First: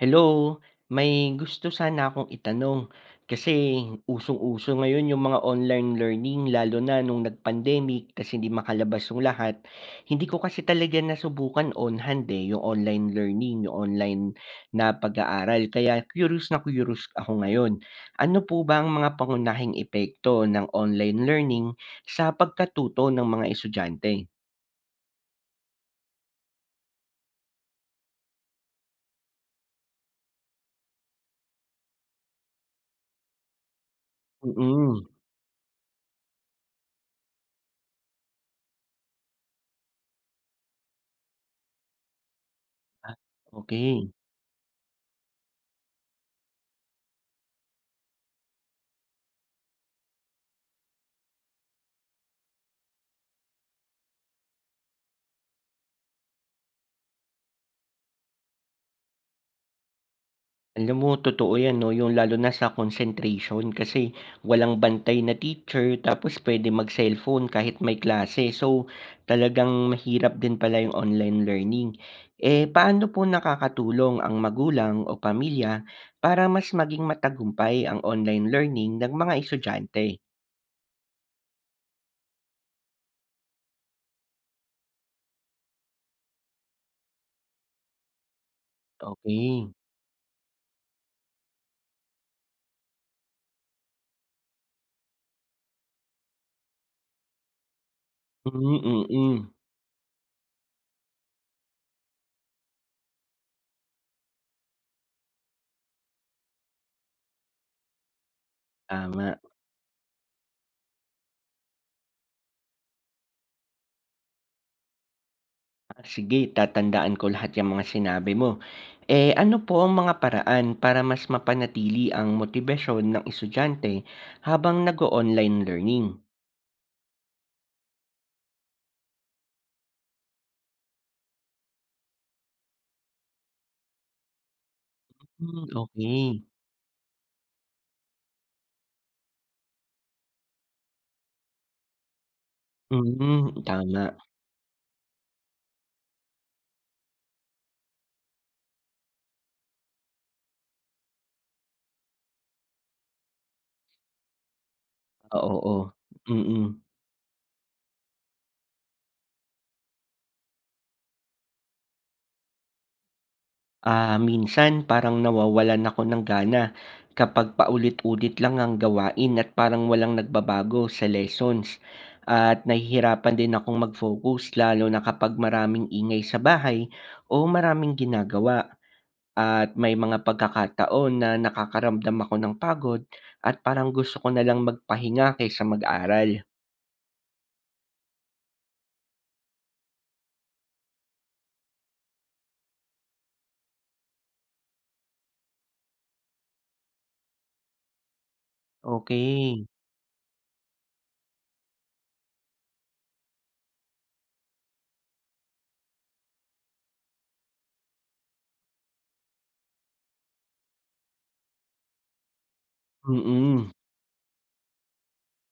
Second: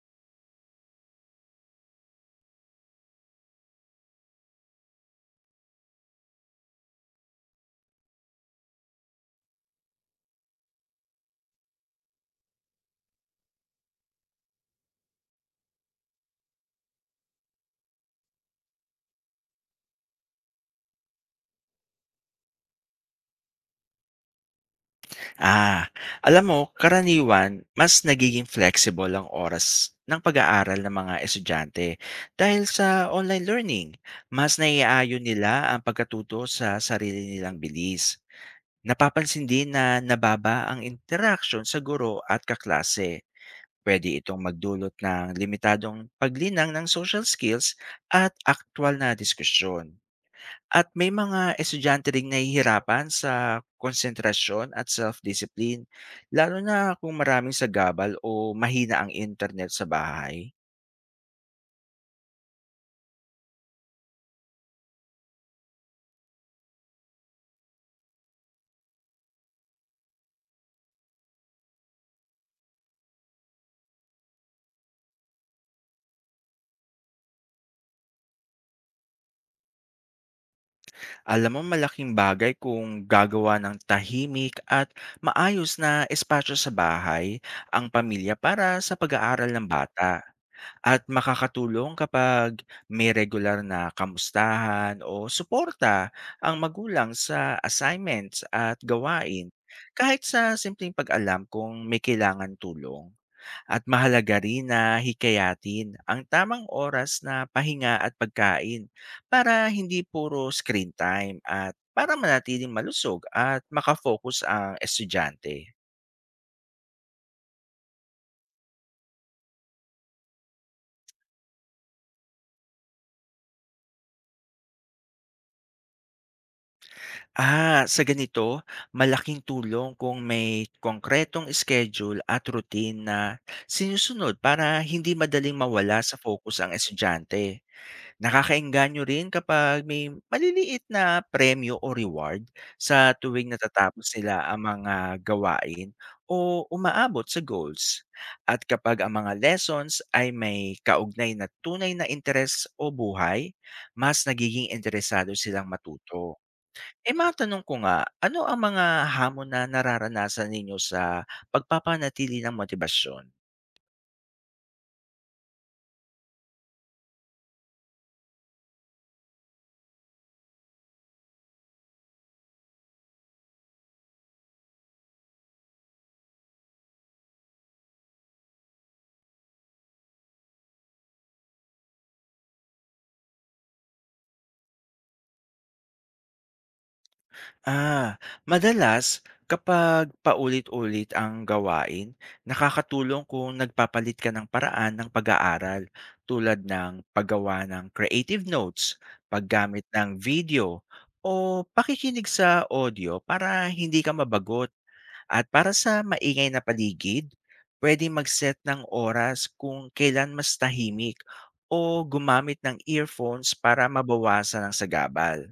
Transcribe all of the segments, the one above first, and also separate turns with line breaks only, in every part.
Hello, may gusto sana akong itanong kasi usong-uso ngayon yung mga online learning lalo na nung nag-pandemic kasi hindi makalabas yung lahat. Hindi ko kasi talaga nasubukan on hand eh, yung online learning, yung online na pag-aaral. Kaya curious na curious ako ngayon. Ano po ba ang mga pangunahing epekto ng online learning sa pagkatuto ng mga estudyante?
Ah, alam mo, karaniwan, mas nagiging flexible ang oras ng pag-aaral ng mga estudyante. Dahil sa online learning, mas
Mm.
naiaayon nila ang pagkatuto sa sarili nilang bilis. Napapansin din na nababa ang interaction sa guro at
Ah,
kaklase.
Okay.
Pwede itong magdulot ng limitadong paglinang ng social skills at aktwal na diskusyon. At may mga estudyante ring nahihirapan sa konsentrasyon at self-discipline, lalo na kung maraming sagabal o mahina ang internet sa bahay.
Alam mo totoo 'yan 'no, yung lalo na sa concentration kasi walang bantay na teacher tapos pwede mag-cellphone kahit may klase. So, talagang mahirap din pala yung online learning. Eh, paano po nakakatulong ang magulang o pamilya para mas maging matagumpay ang online learning ng mga estudyante?
Alam mo, malaking bagay kung gagawa ng tahimik at maayos na espasyo sa bahay ang pamilya para sa pag-aaral
Okey.
ng bata. At makakatulong kapag may regular na kamustahan o suporta ang magulang sa assignments
Hmm,
at gawain,
mm.
kahit sa simpleng pag-alam kung may kailangan tulong. At mahalaga rin na hikayatin ang tamang oras na pahinga at pagkain
Tama.
para hindi puro screen time at para manatiling malusog at makafocus ang estudyante.
Sige, tatandaan ko lahat 'yang mga sinabi mo. Eh, ano po ang mga paraan para mas mapanatili ang motibasyon ng estudyante habang nag online learning?
Sa ganito, malaking tulong kung may konkretong schedule at routine na sinusunod para hindi madaling
Hmm,
mawala sa
okey.
focus ang estudyante. Nakakaengganyo rin kapag may maliliit na premyo o reward sa tuwing
Mm,
natatapos
tama.
nila ang mga gawain o umaabot sa goals. At kapag ang mga lessons ay may kaugnay na tunay na interes o buhay, mas nagiging interesado silang
Oo,
matuto.
mm.
Eh, matanong ko nga, ano ang mga hamon na nararanasan ninyo sa pagpapanatili ng motibasyon?
Minsan parang nawawalan ako ng gana kapag paulit-ulit lang ang gawain at parang walang nagbabago sa lessons at nahihirapan din akong mag-focus lalo na kapag maraming ingay sa bahay o maraming ginagawa. At may mga pagkakataon na nakakaramdam ako ng pagod at parang gusto ko na lang magpahinga kaysa mag-aral.
Madalas kapag paulit-ulit ang gawain, nakakatulong kung nagpapalit ka ng paraan ng pag-aaral tulad ng paggawa ng creative notes,
Okay.
paggamit ng video, o pakikinig sa audio para hindi ka mabagot. At para sa maingay na paligid, pwede mag-set ng oras kung kailan mas tahimik o gumamit ng earphones
Mm,
para mabawasan ang sagabal.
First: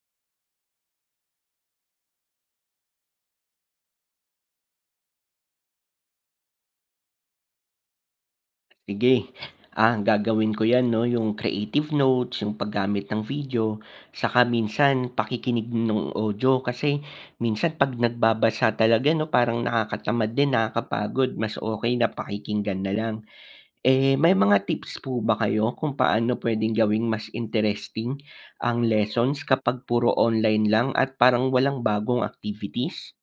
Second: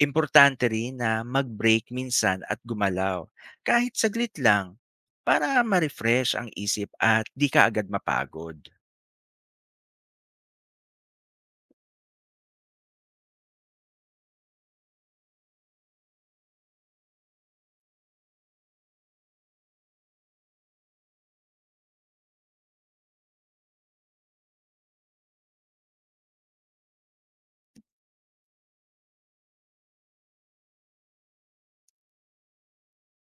Importante rin na mag-break minsan at gumalaw, kahit saglit lang, para ma-refresh ang isip at di ka agad mapagod.
sige. Gagawin ko 'yan 'no, yung creative notes, yung paggamit ng video, saka minsan pakikinig ng audio kasi minsan 'pag nagbabasa talaga 'no, parang nakakatamad din, nakakapagod. Mas okay na pakikinggan na lang. Eh, may mga tips po ba kayo kung paano puwedeng gawing mas interesting ang lessons kapag puro online lang at parang walang bagong activities?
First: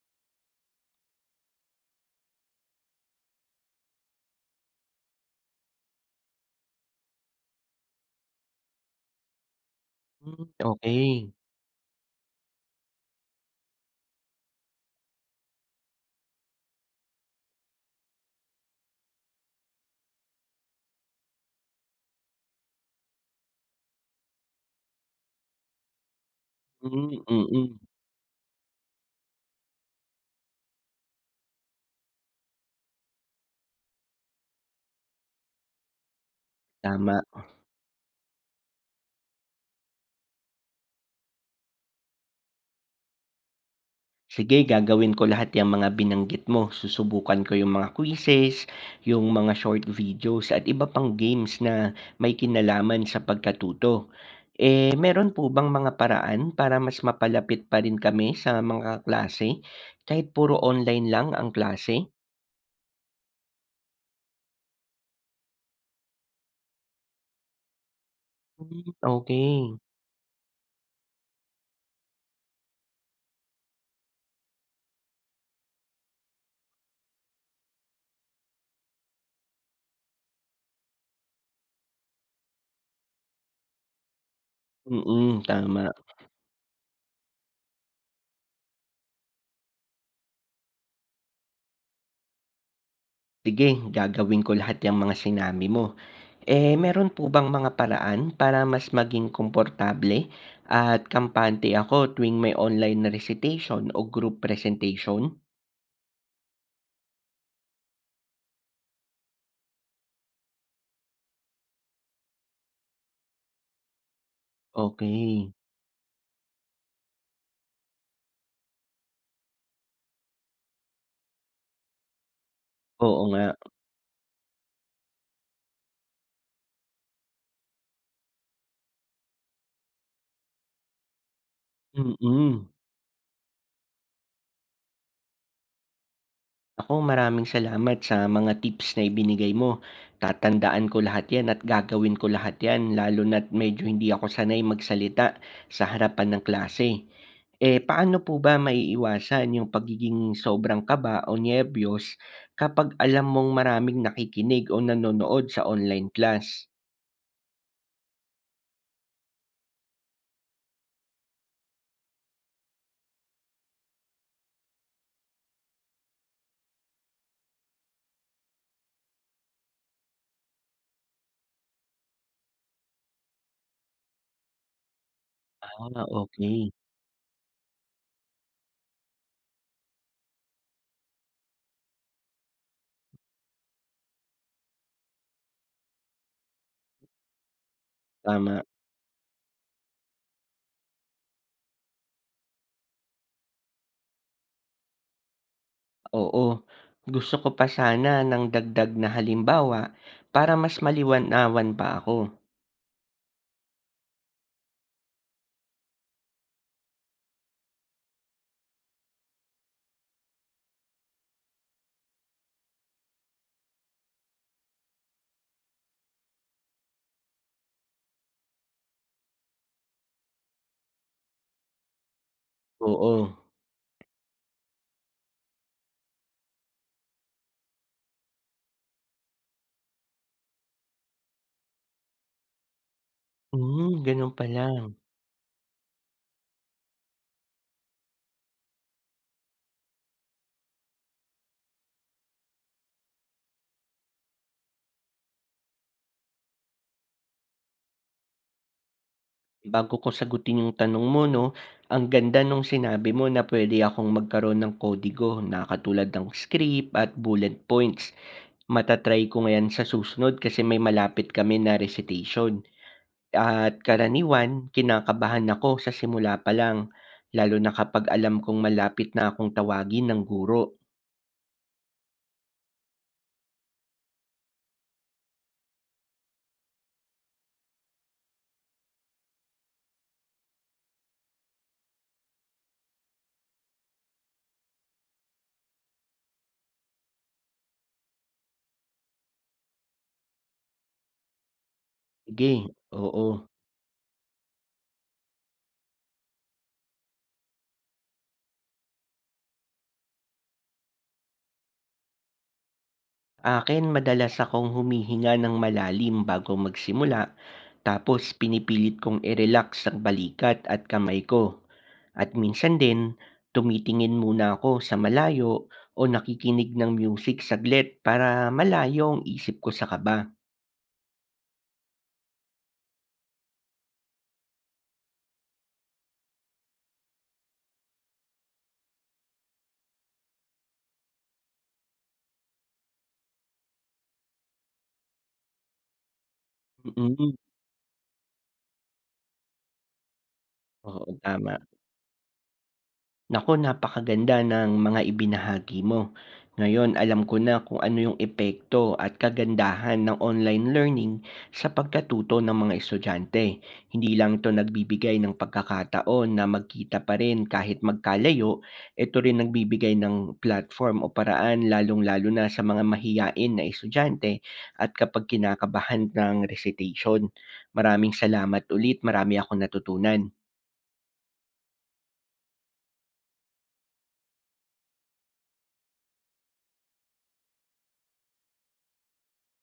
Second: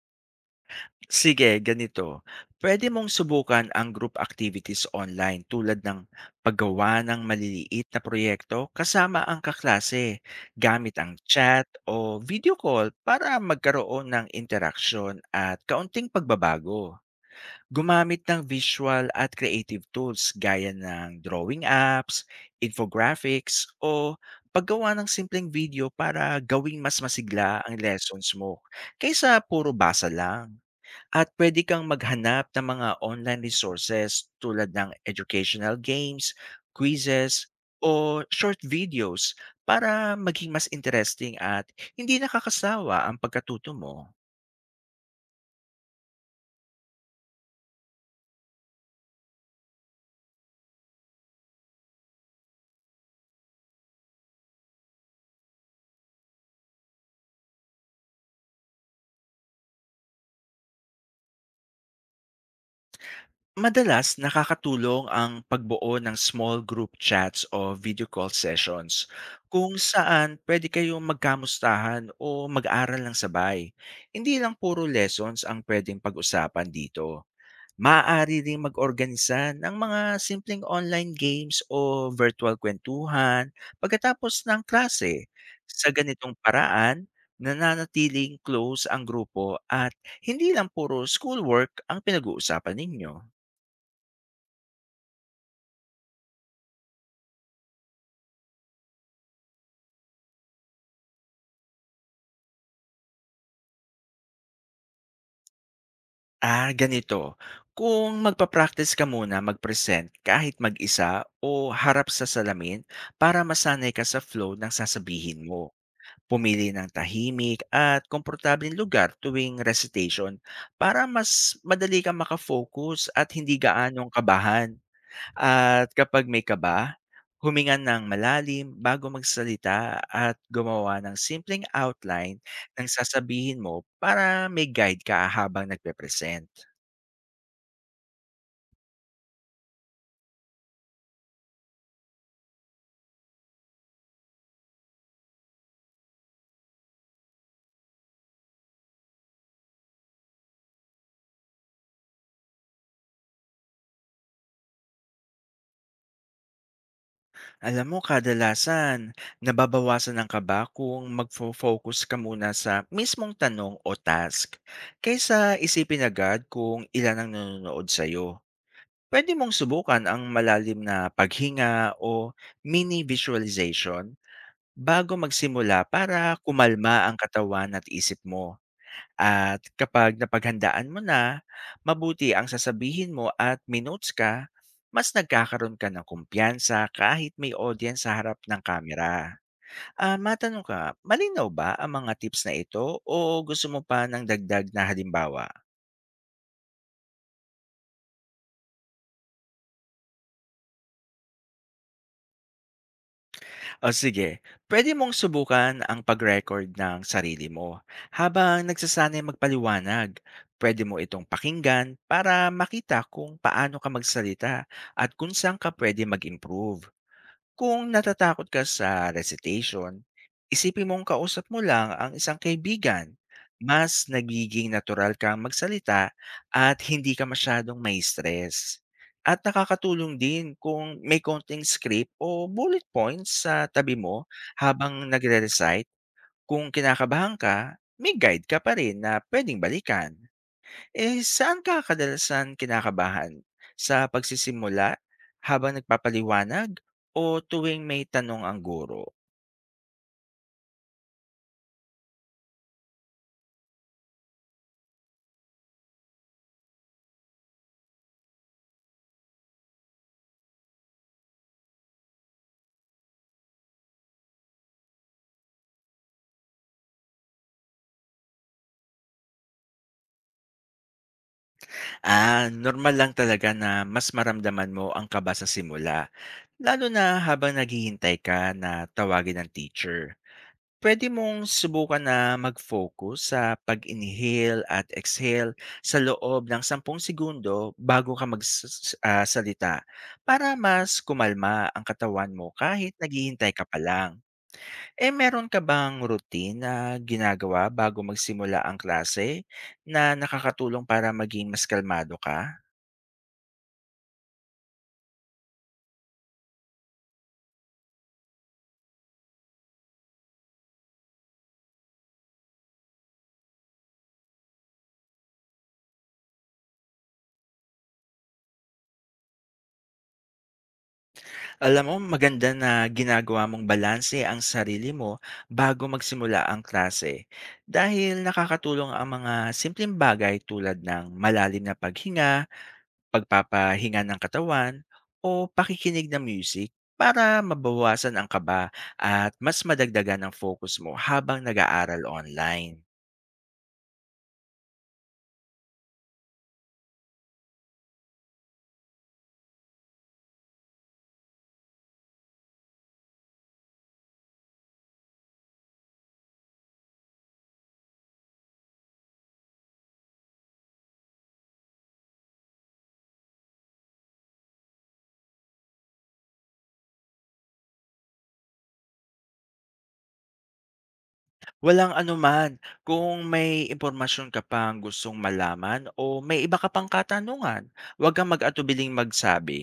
Sige, ganito. Pwede mong subukan ang group activities online tulad ng paggawa ng maliliit na proyekto kasama ang kaklase
Hmm,
gamit
okey.
ang chat o video call para magkaroon ng interaksyon at kaunting pagbabago. Gumamit ng visual at creative tools gaya ng drawing apps, infographics, o paggawa ng simpleng video para gawing mas
Hmm,
masigla ang
mm,
lessons mo kaysa puro basa lang. At pwede kang maghanap ng mga online resources tulad ng educational games,
tama.
quizzes, o short videos para maging mas interesting at hindi nakakasawa ang pagkatuto mo.
Sige, gagawin ko lahat yang mga binanggit mo. Susubukan ko yung mga quizzes, yung mga short videos at iba pang games na may kinalaman sa pagkatuto. Eh, meron po bang mga paraan para mas mapalapit pa rin kami sa mga klase kahit puro online lang ang klase?
Madalas nakakatulong ang pagbuo ng small group chats o video call
Hmm,
sessions kung
okey.
saan pwede kayong magkamustahan o mag-aral ng sabay. Hindi lang puro lessons ang pwedeng pag-usapan dito. Maaari rin mag-organisa ng mga simpleng online games o virtual kwentuhan pagkatapos ng klase.
Mm,
Sa
tama.
ganitong paraan, nananatiling close ang grupo at hindi lang puro schoolwork ang pinag-uusapan ninyo.
Sige, gagawin ko lahat yang mga sinabi mo. Eh, meron po bang mga paraan para mas maging komportable at kampante ako tuwing may online na recitation o group presentation?
Ganito. Kung magpa-practice ka muna mag-present kahit mag-isa o harap sa salamin para masanay ka sa flow ng sasabihin
Okay.
mo. Pumili ng tahimik at komportableng lugar tuwing recitation para mas madali kang makafocus
Oo
at
nga.
hindi gaanong kabahan. At kapag may kaba, huminga ng malalim bago magsalita at gumawa ng simpleng outline
Mm.
ng sasabihin mo para may guide ka habang nagpe-present.
Ako, maraming salamat sa mga tips na ibinigay mo. Tatandaan ko lahat 'yan at gagawin ko lahat 'yan lalo na't medyo hindi ako sanay magsalita sa harapan ng klase. Eh, paano po ba maiiwasan yung pagiging sobrang kaba o nebyos kapag alam mong maraming nakikinig o nanonood sa online class?
Alam mo, kadalasan, nababawasan ang kaba kung magfo-focus ka muna sa mismong tanong o task kaysa isipin agad kung ilan ang nanonood sa'yo. Pwede mong subukan ang malalim na paghinga o mini visualization bago magsimula para
Okey.
kumalma ang katawan at isip mo. At kapag napaghandaan mo na, mabuti ang sasabihin mo at minotes ka, mas nagkakaroon ka ng kumpiyansa kahit may audience sa harap ng
Tama,
kamera. Matanong ka, malinaw ba ang mga tips na ito o gusto mo pa ng dagdag na halimbawa?
oo. Gusto ko pa sana ng dagdag na halimbawa para mas maliwanawan pa ako.
O sige, pwede mong subukan ang pag-record ng sarili mo. Habang nagsasanay magpaliwanag, pwede mo itong pakinggan para makita kung paano ka magsalita at kung saan ka pwede mag-improve. Kung natatakot ka sa recitation, isipin mong kausap mo lang ang isang
Oo.
kaibigan. Mas nagiging natural kang magsalita at hindi ka masyadong may stress. At nakakatulong din kung may konting script o bullet points sa
Hmm,
tabi mo
ganun pala.
habang nagre-recite. Kung kinakabahan ka, may guide ka pa rin na pwedeng balikan. Eh, saan ka kadalasan kinakabahan? Sa pagsisimula, habang nagpapaliwanag, o tuwing may tanong ang guro?
Bago ko sagutin yung tanong mo 'no, ang ganda nung sinabi mo na pwede akong magkaroon ng kodigo na katulad ng script at bullet points. Mata ko nga 'yan sa susunod kasi may malapit kami na recitation at karaniwan kinakabahan ako sa simula pa lang, lalo na kapag alam kong malapit na akong tawagin ng guro.
Normal lang talaga na mas maramdaman mo ang kaba sa simula, lalo na habang naghihintay ka na tawagin ng teacher. Pwede mong subukan na mag-focus sa pag-inhale at exhale sa loob ng 10 segundo bago ka magsalita para mas kumalma ang katawan
Sige,
mo kahit
oo.
naghihintay ka pa lang. Eh, meron ka bang routine na ginagawa bago magsimula ang klase na nakakatulong para maging mas kalmado ka?
Akin, madalas akong humihinga ng malalim bago magsimula, tapos pinipilit kong i-relax ang balikat at kamay ko. At minsan din, tumitingin muna ako sa malayo o nakikinig ng music saglit para malayo ang isip ko sa kaba.
Alam mo, maganda na ginagawa mong balanse ang sarili mo bago magsimula ang klase dahil nakakatulong ang mga simpleng bagay tulad ng malalim na paghinga, pagpapahinga ng katawan, o pakikinig ng music
Mm,
para mabawasan ang kaba at mas madagdagan ang focus mo
oo,
habang
tama.
nag-aaral online.
Naku, napakaganda ng mga ibinahagi mo. Ngayon, alam ko na kung ano yung epekto at kagandahan ng online learning sa pagkatuto ng mga estudyante. Hindi lang ito nagbibigay ng pagkakataon na magkita pa rin kahit magkalayo, ito rin nagbibigay ng platform o paraan lalong-lalo na sa mga mahiyain na estudyante at kapag kinakabahan ng recitation. Maraming salamat ulit, marami akong natutunan.
Walang anuman. Kung may impormasyon ka pang gustong malaman o may iba ka pang katanungan, huwag kang mag-atubiling magsabi.